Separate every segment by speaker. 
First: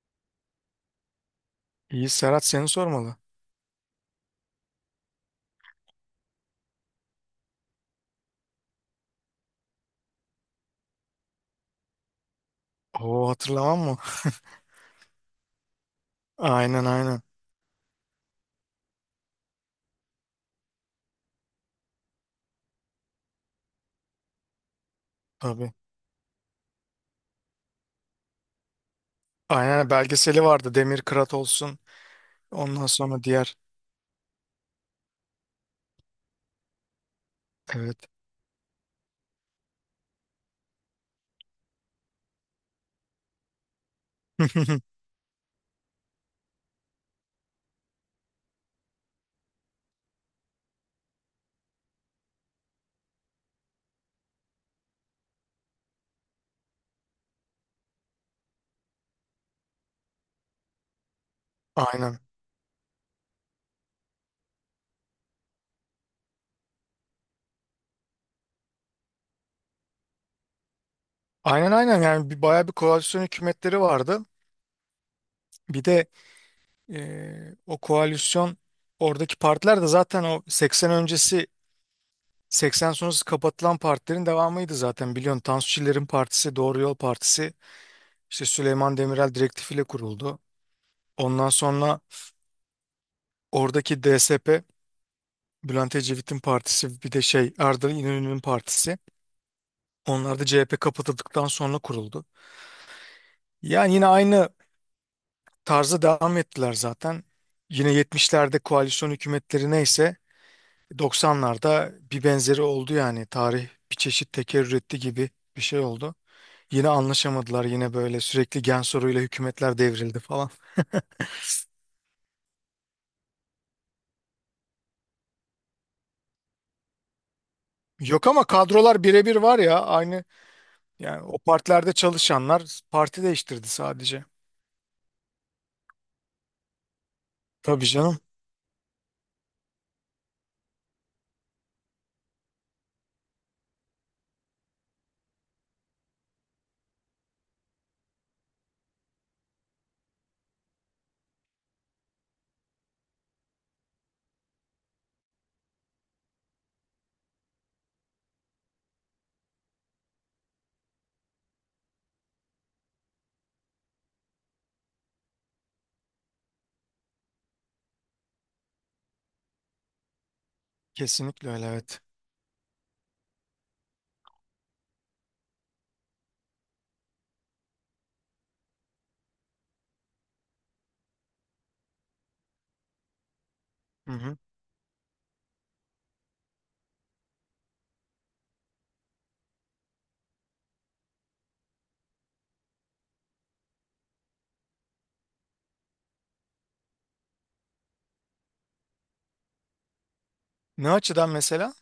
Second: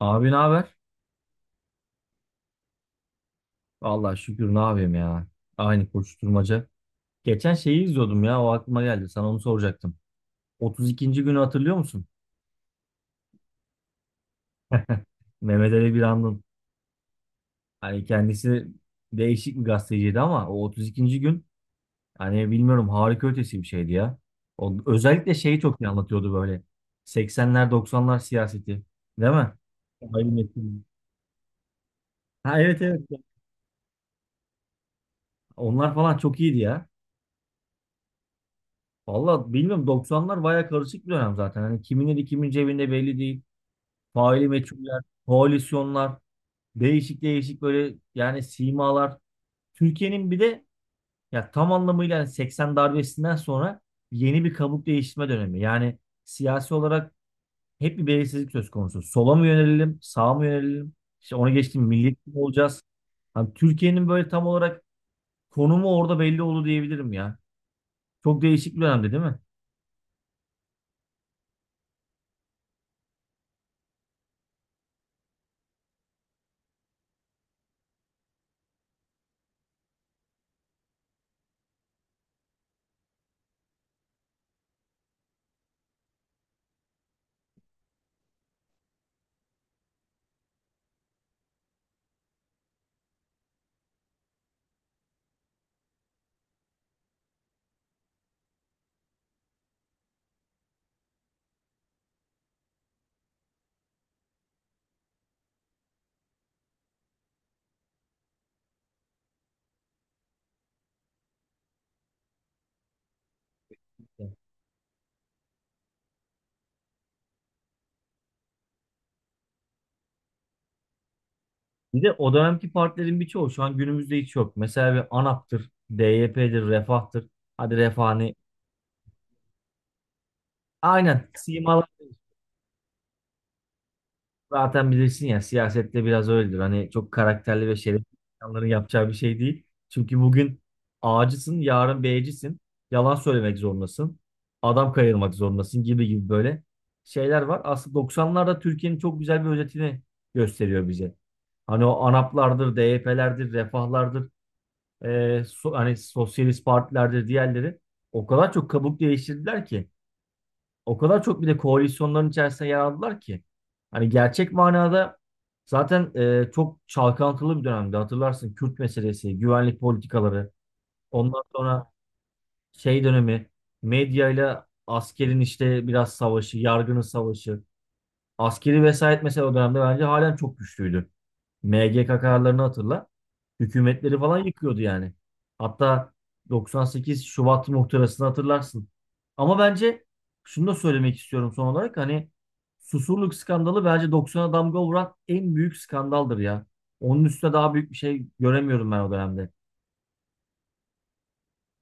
Speaker 1: Abi ne haber?
Speaker 2: İyi Serhat seni sormalı.
Speaker 1: Vallahi şükür ne yapayım ya. Aynı koşturmaca. Geçen şeyi izliyordum ya o aklıma geldi. Sana onu soracaktım. 32. günü hatırlıyor musun?
Speaker 2: Oo hatırlamam mı?
Speaker 1: Mehmet Ali Birand'ın.
Speaker 2: Aynen aynen.
Speaker 1: Hani kendisi değişik bir gazeteciydi ama o 32. gün hani bilmiyorum harika ötesi bir şeydi ya. O, özellikle şeyi
Speaker 2: Tabii.
Speaker 1: çok iyi anlatıyordu böyle. 80'ler 90'lar siyaseti. Değil mi?
Speaker 2: Aynen
Speaker 1: Hayır,
Speaker 2: belgeseli vardı.
Speaker 1: Metin.
Speaker 2: Demir Kırat olsun.
Speaker 1: Ha evet
Speaker 2: Ondan
Speaker 1: evet.
Speaker 2: sonra diğer.
Speaker 1: Onlar falan çok iyiydi ya.
Speaker 2: Evet.
Speaker 1: Valla bilmiyorum 90'lar baya karışık bir dönem zaten. Hani kimin eli kimin cebinde belli değil. Faili meçhuller, koalisyonlar, değişik değişik böyle yani simalar. Türkiye'nin bir de ya tam anlamıyla yani 80 darbesinden sonra yeni bir kabuk değiştirme dönemi. Yani siyasi olarak hep bir belirsizlik söz konusu. Sola mı yönelelim, sağa mı yönelelim? İşte onu geçtim
Speaker 2: Aynen.
Speaker 1: milliyetçi mi olacağız? Hani Türkiye'nin böyle tam olarak konumu orada belli oldu diyebilirim ya. Çok değişik bir dönemdi değil mi?
Speaker 2: Aynen aynen yani bir, bayağı bir koalisyon hükümetleri vardı. Bir de e, o koalisyon oradaki partiler de zaten o 80 öncesi 80 sonrası kapatılan partilerin devamıydı zaten biliyorsun. Tansu Çiller'in partisi Doğru Yol Partisi işte Süleyman Demirel direktifiyle kuruldu. Ondan sonra oradaki DSP Bülent Ecevit'in partisi bir de şey Arda İnönü'nün partisi. Onlar da CHP kapatıldıktan sonra kuruldu. Yani yine aynı tarza devam ettiler zaten. Yine 70'lerde koalisyon hükümetleri neyse 90'larda bir benzeri oldu yani. Tarih bir çeşit tekerrür etti gibi bir şey oldu. Yine anlaşamadılar, yine böyle sürekli gen soruyla hükümetler devrildi falan.
Speaker 1: Bir de o dönemki partilerin birçoğu şu an günümüzde hiç yok. Mesela bir ANAP'tır, DYP'dir, Refah'tır. Hadi Refah
Speaker 2: Yok
Speaker 1: hani
Speaker 2: ama kadrolar birebir var ya, aynı yani,
Speaker 1: aynen
Speaker 2: o
Speaker 1: simalar
Speaker 2: partilerde çalışanlar parti değiştirdi sadece.
Speaker 1: zaten bilirsin ya siyasette biraz öyledir. Hani çok karakterli ve
Speaker 2: Tabii
Speaker 1: şerefli
Speaker 2: canım.
Speaker 1: insanların yapacağı bir şey değil. Çünkü bugün A'cısın, yarın B'cisin. Yalan söylemek zorundasın. Adam kayırmak zorundasın gibi gibi böyle şeyler var. Aslında 90'larda Türkiye'nin çok güzel bir özetini gösteriyor bize. Hani o ANAP'lardır, DYP'lerdir, Refah'lardır. Hani sosyalist partilerde diğerleri o kadar çok kabuk değiştirdiler ki o kadar çok bir de koalisyonların içerisinde yer aldılar ki hani gerçek manada zaten çok çalkantılı bir dönemdi hatırlarsın. Kürt meselesi, güvenlik politikaları, ondan
Speaker 2: Kesinlikle öyle,
Speaker 1: sonra
Speaker 2: evet.
Speaker 1: şey dönemi, medyayla askerin işte biraz savaşı, yargının savaşı, askeri vesayet, mesela o dönemde bence halen çok güçlüydü. MGK kararlarını hatırla.
Speaker 2: Hı
Speaker 1: Hükümetleri
Speaker 2: hı.
Speaker 1: falan yıkıyordu yani. Hatta 98 Şubat muhtırasını hatırlarsın. Ama bence şunu da söylemek istiyorum son olarak. Hani Susurluk skandalı bence 90'a damga vuran en büyük skandaldır ya. Onun üstüne daha büyük bir şey göremiyorum ben o dönemde.
Speaker 2: Ne açıdan mesela?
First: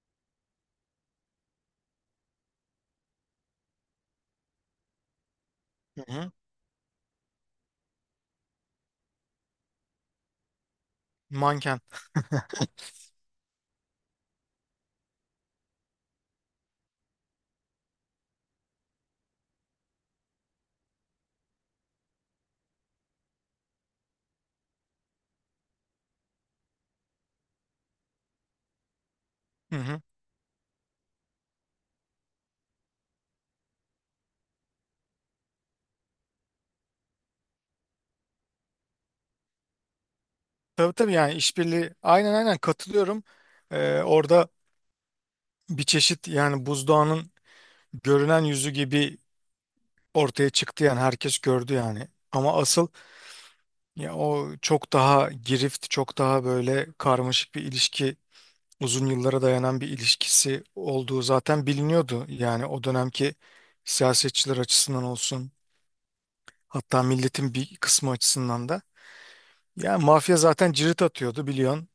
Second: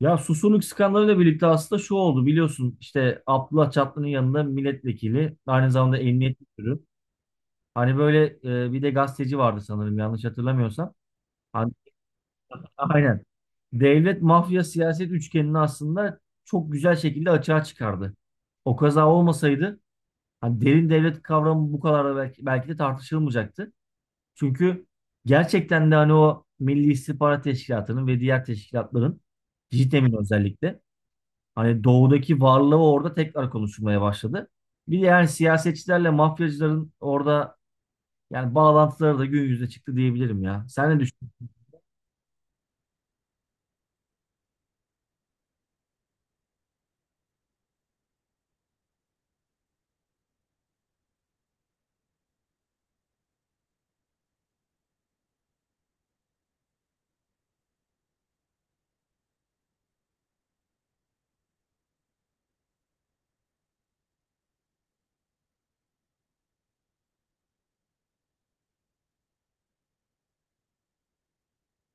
Speaker 1: Ya Susurluk skandalıyla birlikte aslında şu oldu, biliyorsun işte Abdullah Çatlı'nın yanında milletvekili, aynı zamanda
Speaker 2: Hı hı.
Speaker 1: emniyet müdürü. Hani böyle bir de gazeteci vardı sanırım yanlış hatırlamıyorsam. Hani
Speaker 2: Manken.
Speaker 1: aynen. Devlet, mafya, siyaset üçgenini aslında çok güzel şekilde açığa çıkardı. O kaza olmasaydı hani derin devlet kavramı bu kadar da belki de tartışılmayacaktı. Çünkü gerçekten de hani o Milli İstihbarat Teşkilatı'nın ve diğer teşkilatların,
Speaker 2: Hı hı.
Speaker 1: JITEM'in özellikle hani doğudaki varlığı orada tekrar konuşulmaya başladı. Bir de yani siyasetçilerle mafyacıların orada yani bağlantıları da gün yüzüne çıktı diyebilirim ya. Sen
Speaker 2: Tabii
Speaker 1: ne
Speaker 2: tabii yani
Speaker 1: düşünüyorsun?
Speaker 2: işbirliği, aynen aynen katılıyorum. Orada bir çeşit yani buzdağının görünen yüzü gibi ortaya çıktı yani, herkes gördü yani. Ama asıl ya o çok daha girift, çok daha böyle karmaşık bir ilişki, uzun yıllara dayanan bir ilişkisi olduğu zaten biliniyordu. Yani o dönemki siyasetçiler açısından olsun, hatta milletin bir kısmı açısından da. Yani mafya zaten cirit atıyordu biliyorsun.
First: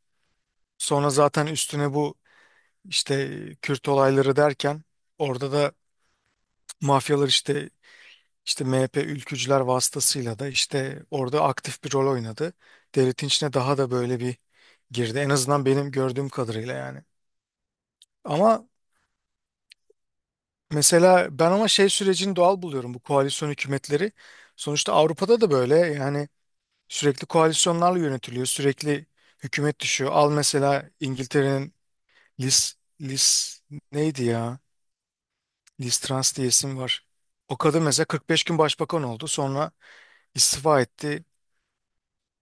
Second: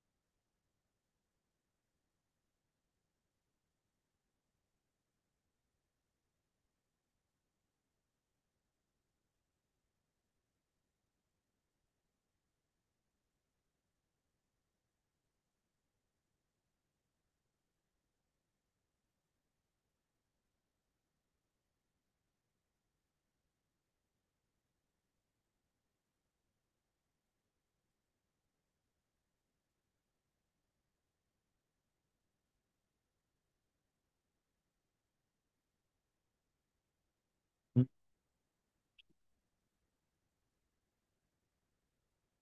Speaker 2: Sonra zaten üstüne bu Kürt olayları derken orada da mafyalar işte MHP ülkücüler vasıtasıyla da işte orada aktif bir rol oynadı. Devletin içine daha da böyle bir girdi. En azından benim gördüğüm kadarıyla yani. Ama mesela ben ama şey sürecini doğal buluyorum, bu koalisyon hükümetleri. Sonuçta Avrupa'da da böyle yani, sürekli koalisyonlarla yönetiliyor. Sürekli hükümet düşüyor. Al mesela İngiltere'nin Liz, Liz neydi ya? Liz Trans diye isim var. O kadın mesela 45 gün başbakan oldu. Sonra istifa etti.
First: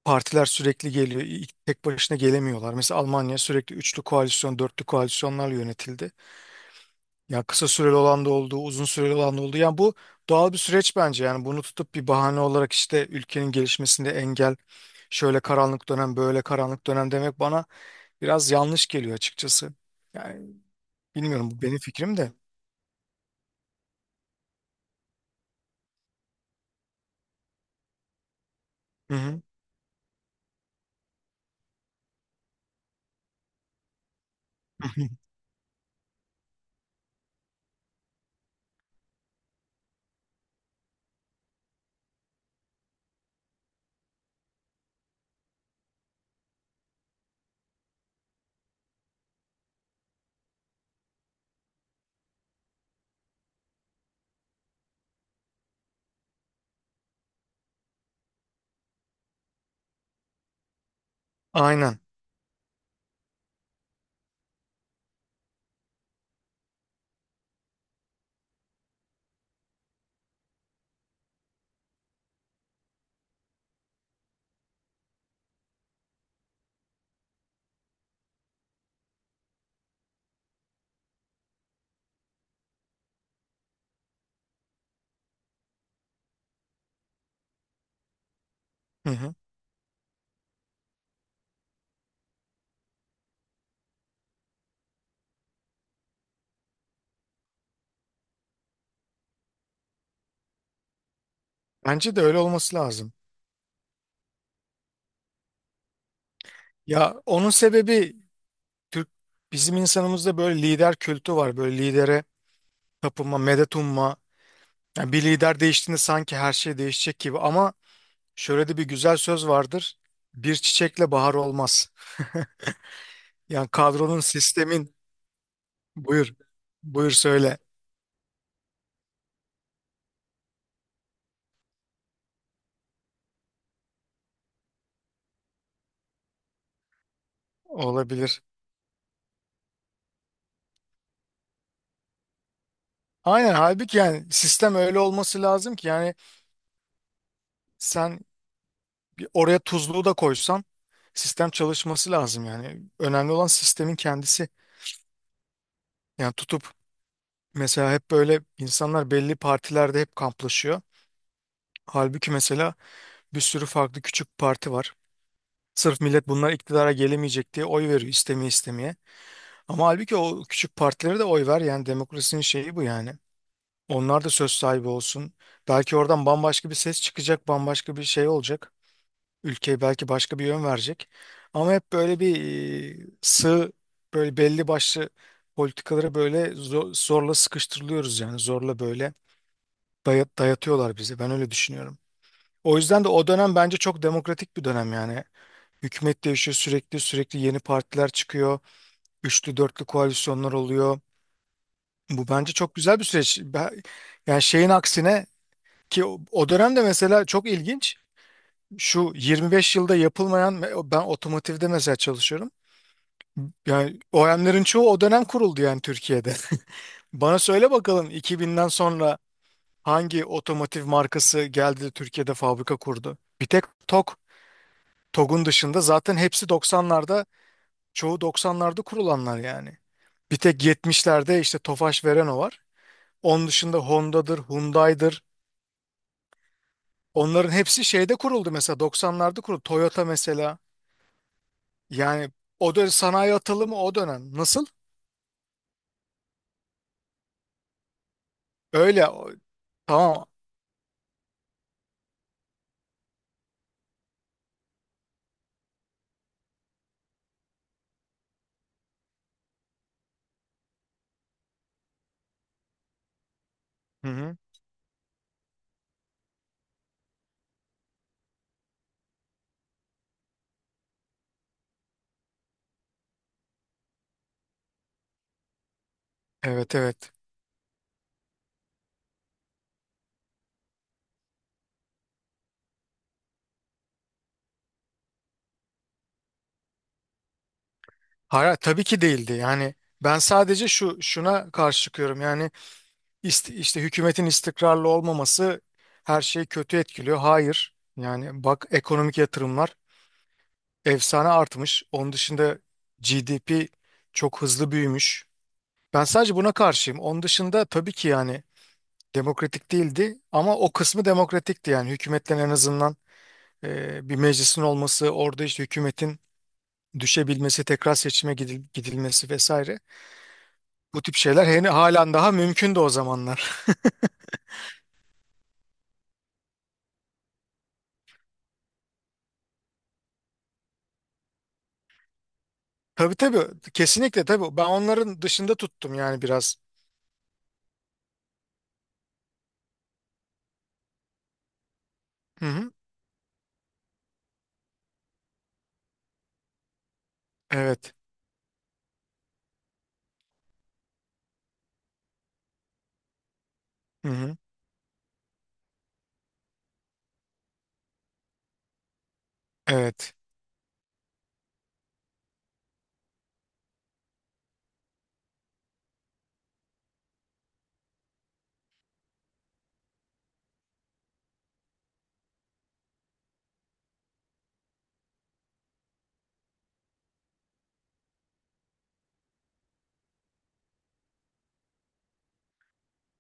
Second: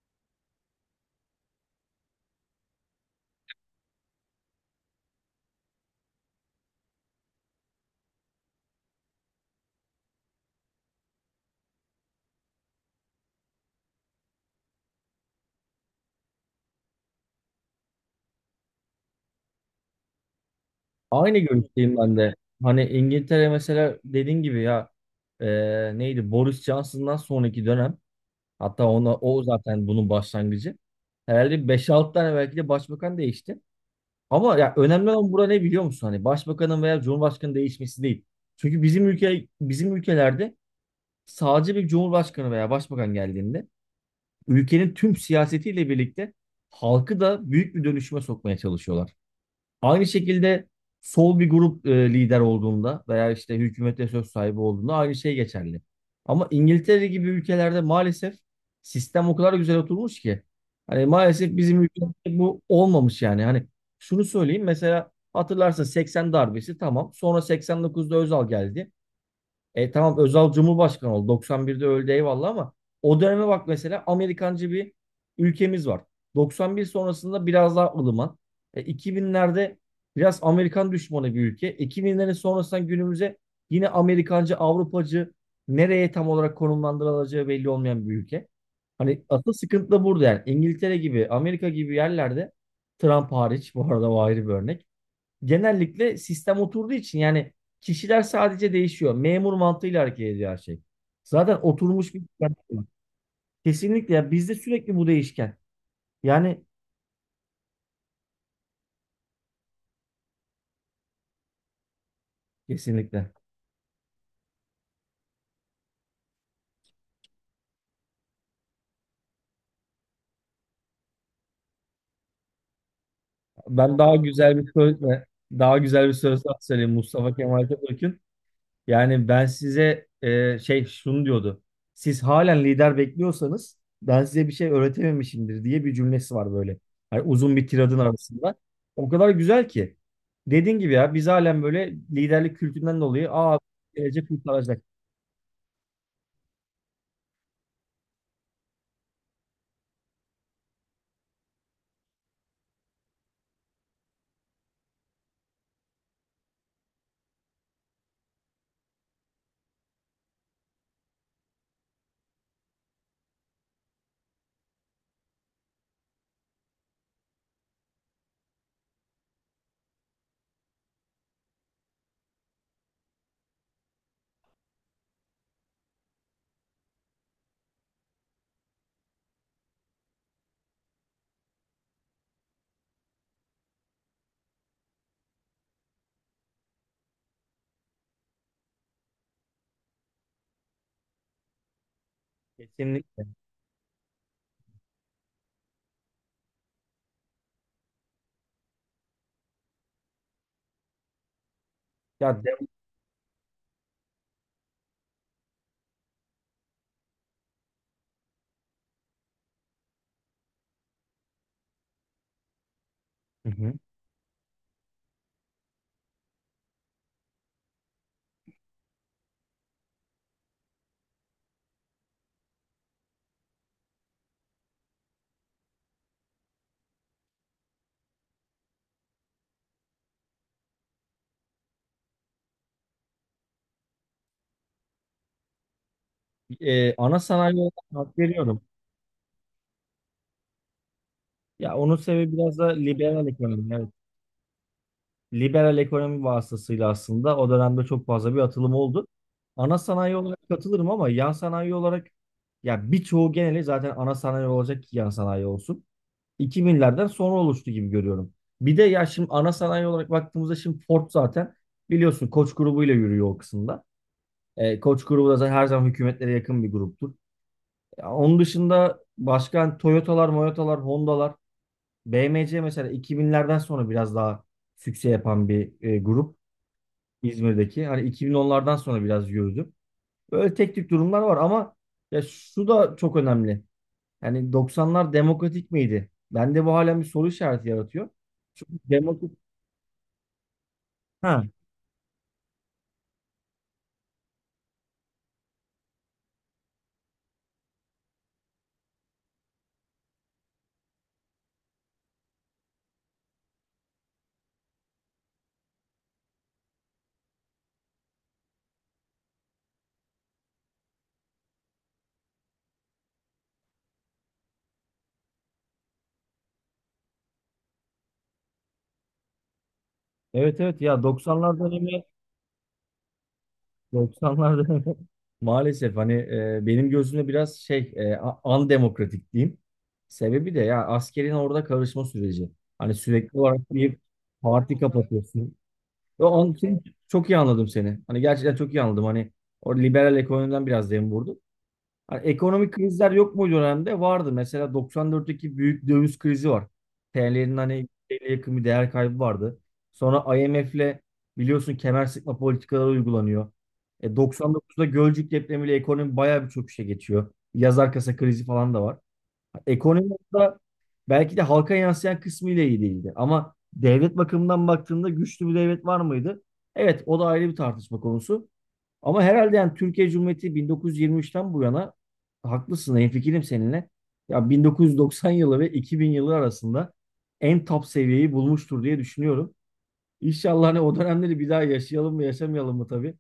Speaker 2: Partiler sürekli geliyor. İlk- Tek başına gelemiyorlar. Mesela Almanya sürekli üçlü koalisyon, dörtlü koalisyonlarla yönetildi. Ya kısa süreli olan da oldu, uzun süreli olan da oldu. Yani bu doğal bir süreç bence. Yani bunu tutup bir bahane olarak işte ülkenin gelişmesinde engel, şöyle karanlık dönem, böyle karanlık dönem demek bana biraz yanlış geliyor, açıkçası. Yani
Speaker 1: Aynı
Speaker 2: bilmiyorum, bu benim
Speaker 1: görüşteyim ben
Speaker 2: fikrim de.
Speaker 1: de. Hani İngiltere mesela dediğin gibi ya, e, neydi, Boris Johnson'dan sonraki dönem, hatta
Speaker 2: Hı
Speaker 1: ona,
Speaker 2: hı.
Speaker 1: o zaten bunun başlangıcı. Herhalde beş 6 tane belki de başbakan değişti. Ama ya önemli olan burada ne biliyor musun? Hani başbakanın veya cumhurbaşkanının değişmesi değil. Çünkü bizim ülkelerde sadece bir cumhurbaşkanı veya başbakan geldiğinde ülkenin tüm siyasetiyle birlikte halkı da büyük bir dönüşüme sokmaya çalışıyorlar. Aynı şekilde sol bir grup lider olduğunda veya işte hükümete söz sahibi olduğunda aynı şey geçerli. Ama İngiltere gibi ülkelerde maalesef sistem o kadar güzel oturmuş ki. Hani maalesef bizim
Speaker 2: Aynen.
Speaker 1: ülkemizde bu olmamış yani. Hani şunu söyleyeyim, mesela hatırlarsın 80 darbesi tamam. Sonra 89'da Özal geldi. E tamam, Özal Cumhurbaşkanı oldu. 91'de öldü eyvallah, ama o döneme bak, mesela Amerikancı bir ülkemiz var. 91 sonrasında biraz daha ılıman. E, 2000'lerde biraz Amerikan düşmanı bir ülke. 2000'lerin sonrasından günümüze yine Amerikancı, Avrupacı, nereye tam olarak konumlandırılacağı belli olmayan bir ülke.
Speaker 2: Hı
Speaker 1: Hani
Speaker 2: hı.
Speaker 1: asıl sıkıntı da burada yani. İngiltere gibi, Amerika gibi yerlerde, Trump hariç bu arada, o ayrı bir örnek, genellikle sistem oturduğu için yani kişiler sadece değişiyor. Memur mantığıyla hareket ediyor her şey. Zaten oturmuş
Speaker 2: Bence
Speaker 1: bir
Speaker 2: de öyle
Speaker 1: sistem
Speaker 2: olması
Speaker 1: var.
Speaker 2: lazım.
Speaker 1: Kesinlikle ya, bizde sürekli bu değişken. Yani
Speaker 2: Ya onun sebebi Türk bizim insanımızda böyle lider kültü var. Böyle lidere
Speaker 1: kesinlikle.
Speaker 2: tapınma, medet umma. Yani bir lider değiştiğinde sanki her şey değişecek gibi, ama şöyle de bir güzel söz vardır. Bir çiçekle bahar olmaz. Yani
Speaker 1: Ben
Speaker 2: kadronun, sistemin
Speaker 1: daha güzel bir
Speaker 2: buyur.
Speaker 1: söz daha söyleyeyim,
Speaker 2: Buyur
Speaker 1: Mustafa
Speaker 2: söyle.
Speaker 1: Kemal Atatürk'ün. Yani ben size şunu diyordu: siz halen lider bekliyorsanız ben size bir şey öğretememişimdir diye bir cümlesi var böyle. Yani uzun bir tiradın
Speaker 2: Olabilir.
Speaker 1: arasında. O kadar güzel ki. Dediğin gibi ya, biz halen böyle liderlik kültüründen dolayı
Speaker 2: Aynen, halbuki yani
Speaker 1: gelecek
Speaker 2: sistem
Speaker 1: kurtaracak.
Speaker 2: öyle olması lazım ki yani sen oraya tuzluğu da koysan sistem çalışması lazım yani. Önemli olan sistemin kendisi. Yani tutup mesela hep böyle insanlar belli partilerde hep kamplaşıyor. Halbuki mesela bir sürü farklı küçük parti var. Sırf millet bunlar iktidara gelemeyecek diye oy veriyor, istemeye istemeye. Ama halbuki o küçük partilere de oy ver yani, demokrasinin şeyi bu yani. Onlar da söz sahibi olsun. Belki oradan bambaşka bir ses çıkacak, bambaşka bir şey olacak. Ülkeye belki başka bir yön verecek. Ama hep böyle bir sığ, böyle belli başlı politikalara böyle zorla sıkıştırılıyoruz yani, zorla böyle dayatıyorlar bizi. Ben öyle düşünüyorum. O yüzden de
Speaker 1: Kesinlikle.
Speaker 2: o dönem bence çok demokratik bir dönem yani. Hükümet değişiyor sürekli, sürekli yeni partiler çıkıyor. Üçlü dörtlü koalisyonlar oluyor. Bu
Speaker 1: Ya
Speaker 2: bence
Speaker 1: de-
Speaker 2: çok güzel bir süreç. Ben- Yani şeyin aksine, ki o o dönemde mesela çok ilginç. Şu 25 yılda yapılmayan, ben otomotivde mesela çalışıyorum.
Speaker 1: Hı hı.
Speaker 2: Yani o OEM'lerin çoğu o dönem kuruldu yani Türkiye'de. Bana söyle bakalım, 2000'den sonra hangi otomotiv markası geldi de Türkiye'de fabrika kurdu? Bir tek TOG. TOG'un dışında zaten hepsi 90'larda, çoğu 90'larda kurulanlar yani. Bir tek 70'lerde işte Tofaş Vereno var. Onun dışında Honda'dır, Hyundai'dir.
Speaker 1: E, ana
Speaker 2: Onların
Speaker 1: sanayi olarak
Speaker 2: hepsi şeyde
Speaker 1: hak
Speaker 2: kuruldu,
Speaker 1: veriyorum.
Speaker 2: mesela 90'larda kuruldu. Toyota mesela.
Speaker 1: Ya onun
Speaker 2: Yani
Speaker 1: sebebi biraz da
Speaker 2: o dönem
Speaker 1: liberal
Speaker 2: sanayi
Speaker 1: ekonomi.
Speaker 2: atılımı,
Speaker 1: Evet.
Speaker 2: o dönem. Nasıl?
Speaker 1: Liberal ekonomi vasıtasıyla aslında o dönemde çok fazla bir atılım oldu.
Speaker 2: Öyle. O-
Speaker 1: Ana sanayi
Speaker 2: Tamam.
Speaker 1: olarak katılırım ama yan sanayi olarak, ya birçoğu, geneli zaten ana sanayi olacak ki yan sanayi olsun. 2000'lerden sonra oluştu gibi görüyorum. Bir de ya şimdi ana sanayi olarak baktığımızda, şimdi Ford zaten biliyorsun Koç grubuyla yürüyor o kısımda.
Speaker 2: Hı hı.
Speaker 1: E, Koç grubu da zaten her zaman hükümetlere yakın bir gruptur. Ya onun dışında başka hani Toyota'lar, Moyota'lar, Honda'lar, B M C, mesela 2000'lerden sonra biraz daha sükse yapan bir grup.
Speaker 2: Evet evet.
Speaker 1: İzmir'deki. Hani 2010'lardan sonra biraz yürüdü. Böyle tek tük durumlar var, ama ya şu da çok önemli. Yani 90'lar demokratik miydi? Bende bu halen bir soru işareti yaratıyor.
Speaker 2: Hayır,
Speaker 1: Çünkü
Speaker 2: tabii ki değildi.
Speaker 1: demokratik...
Speaker 2: Yani ben sadece şu
Speaker 1: Ha,
Speaker 2: şuna karşı çıkıyorum. Yani işte hükümetin istikrarlı olmaması her şeyi kötü etkiliyor. Hayır. Yani bak, ekonomik yatırımlar efsane artmış. Onun dışında GDP çok hızlı büyümüş. Ben sadece buna karşıyım. Onun dışında tabii ki yani demokratik değildi, ama o kısmı demokratikti yani, hükümetten en azından bir meclisin olması, orada işte hükümetin düşebilmesi, tekrar seçime gidilmesi vesaire.
Speaker 1: evet evet,
Speaker 2: Bu
Speaker 1: ya
Speaker 2: tip şeyler
Speaker 1: 90'lar
Speaker 2: hani
Speaker 1: dönemi,
Speaker 2: halen daha mümkündü o zamanlar.
Speaker 1: 90'lar dönemi maalesef hani benim gözümde biraz andemokratik diyeyim. Sebebi de ya askerin orada karışma süreci. Hani
Speaker 2: Tabii
Speaker 1: sürekli
Speaker 2: tabii,
Speaker 1: olarak bir
Speaker 2: kesinlikle tabii, ben
Speaker 1: parti
Speaker 2: onların
Speaker 1: kapatıyorsun.
Speaker 2: dışında tuttum yani
Speaker 1: Ve onun
Speaker 2: biraz.
Speaker 1: için çok iyi anladım seni. Hani gerçekten çok iyi anladım. Hani o liberal ekonomiden biraz dem vurdum. Hani
Speaker 2: Hı hı.
Speaker 1: ekonomik krizler yok mu dönemde? Vardı. Mesela 94'teki büyük döviz krizi var. TL'nin hani
Speaker 2: Evet.
Speaker 1: TL'ye yakın bir değer kaybı vardı. Sonra IMF'le biliyorsun kemer sıkma politikaları uygulanıyor.
Speaker 2: Hı
Speaker 1: E
Speaker 2: hı.
Speaker 1: 99'da Gölcük depremiyle ekonomi bayağı bir çöküşe geçiyor. Yaz arkası krizi falan da var, ekonomi
Speaker 2: Evet.
Speaker 1: orada belki de halka yansıyan kısmıyla iyi değildi. Ama devlet bakımından baktığında güçlü bir devlet var mıydı? Evet, o da ayrı bir tartışma konusu. Ama herhalde yani Türkiye Cumhuriyeti 1923'ten bu yana, haklısın, hemfikirim seninle, ya 1990 yılı ve 2000 yılı arasında en top seviyeyi bulmuştur diye düşünüyorum. İnşallah hani o dönemleri bir daha yaşayalım mı yaşamayalım mı tabii.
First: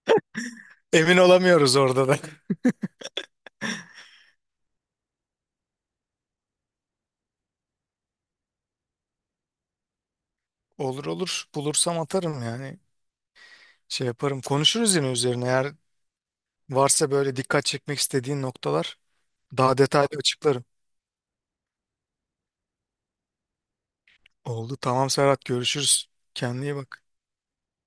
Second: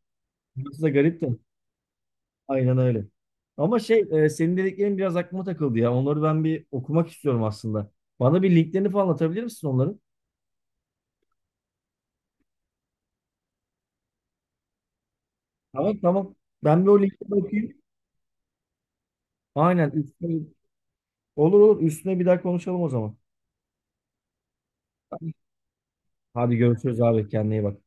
Speaker 1: Burası da
Speaker 2: Emin
Speaker 1: garip de.
Speaker 2: olamıyoruz orada da.
Speaker 1: Aynen öyle. Ama senin dediklerin biraz aklıma takıldı ya. Onları ben bir okumak istiyorum aslında. Bana bir linklerini falan atabilir misin onların?
Speaker 2: Olur olur, bulursam atarım yani, şey yaparım, konuşuruz yine üzerine eğer
Speaker 1: Tamam tamam. Ben bir o
Speaker 2: varsa
Speaker 1: linkleri
Speaker 2: böyle dikkat
Speaker 1: okuyayım.
Speaker 2: çekmek istediğin noktalar, daha
Speaker 1: Aynen.
Speaker 2: detaylı
Speaker 1: Üstüne,
Speaker 2: açıklarım.
Speaker 1: olur olur. Üstüne bir daha konuşalım o zaman.
Speaker 2: Oldu, tamam
Speaker 1: Tamam.
Speaker 2: Serhat, görüşürüz.
Speaker 1: Hadi
Speaker 2: Kendine iyi
Speaker 1: görüşürüz
Speaker 2: bak.
Speaker 1: abi. Kendine iyi bak.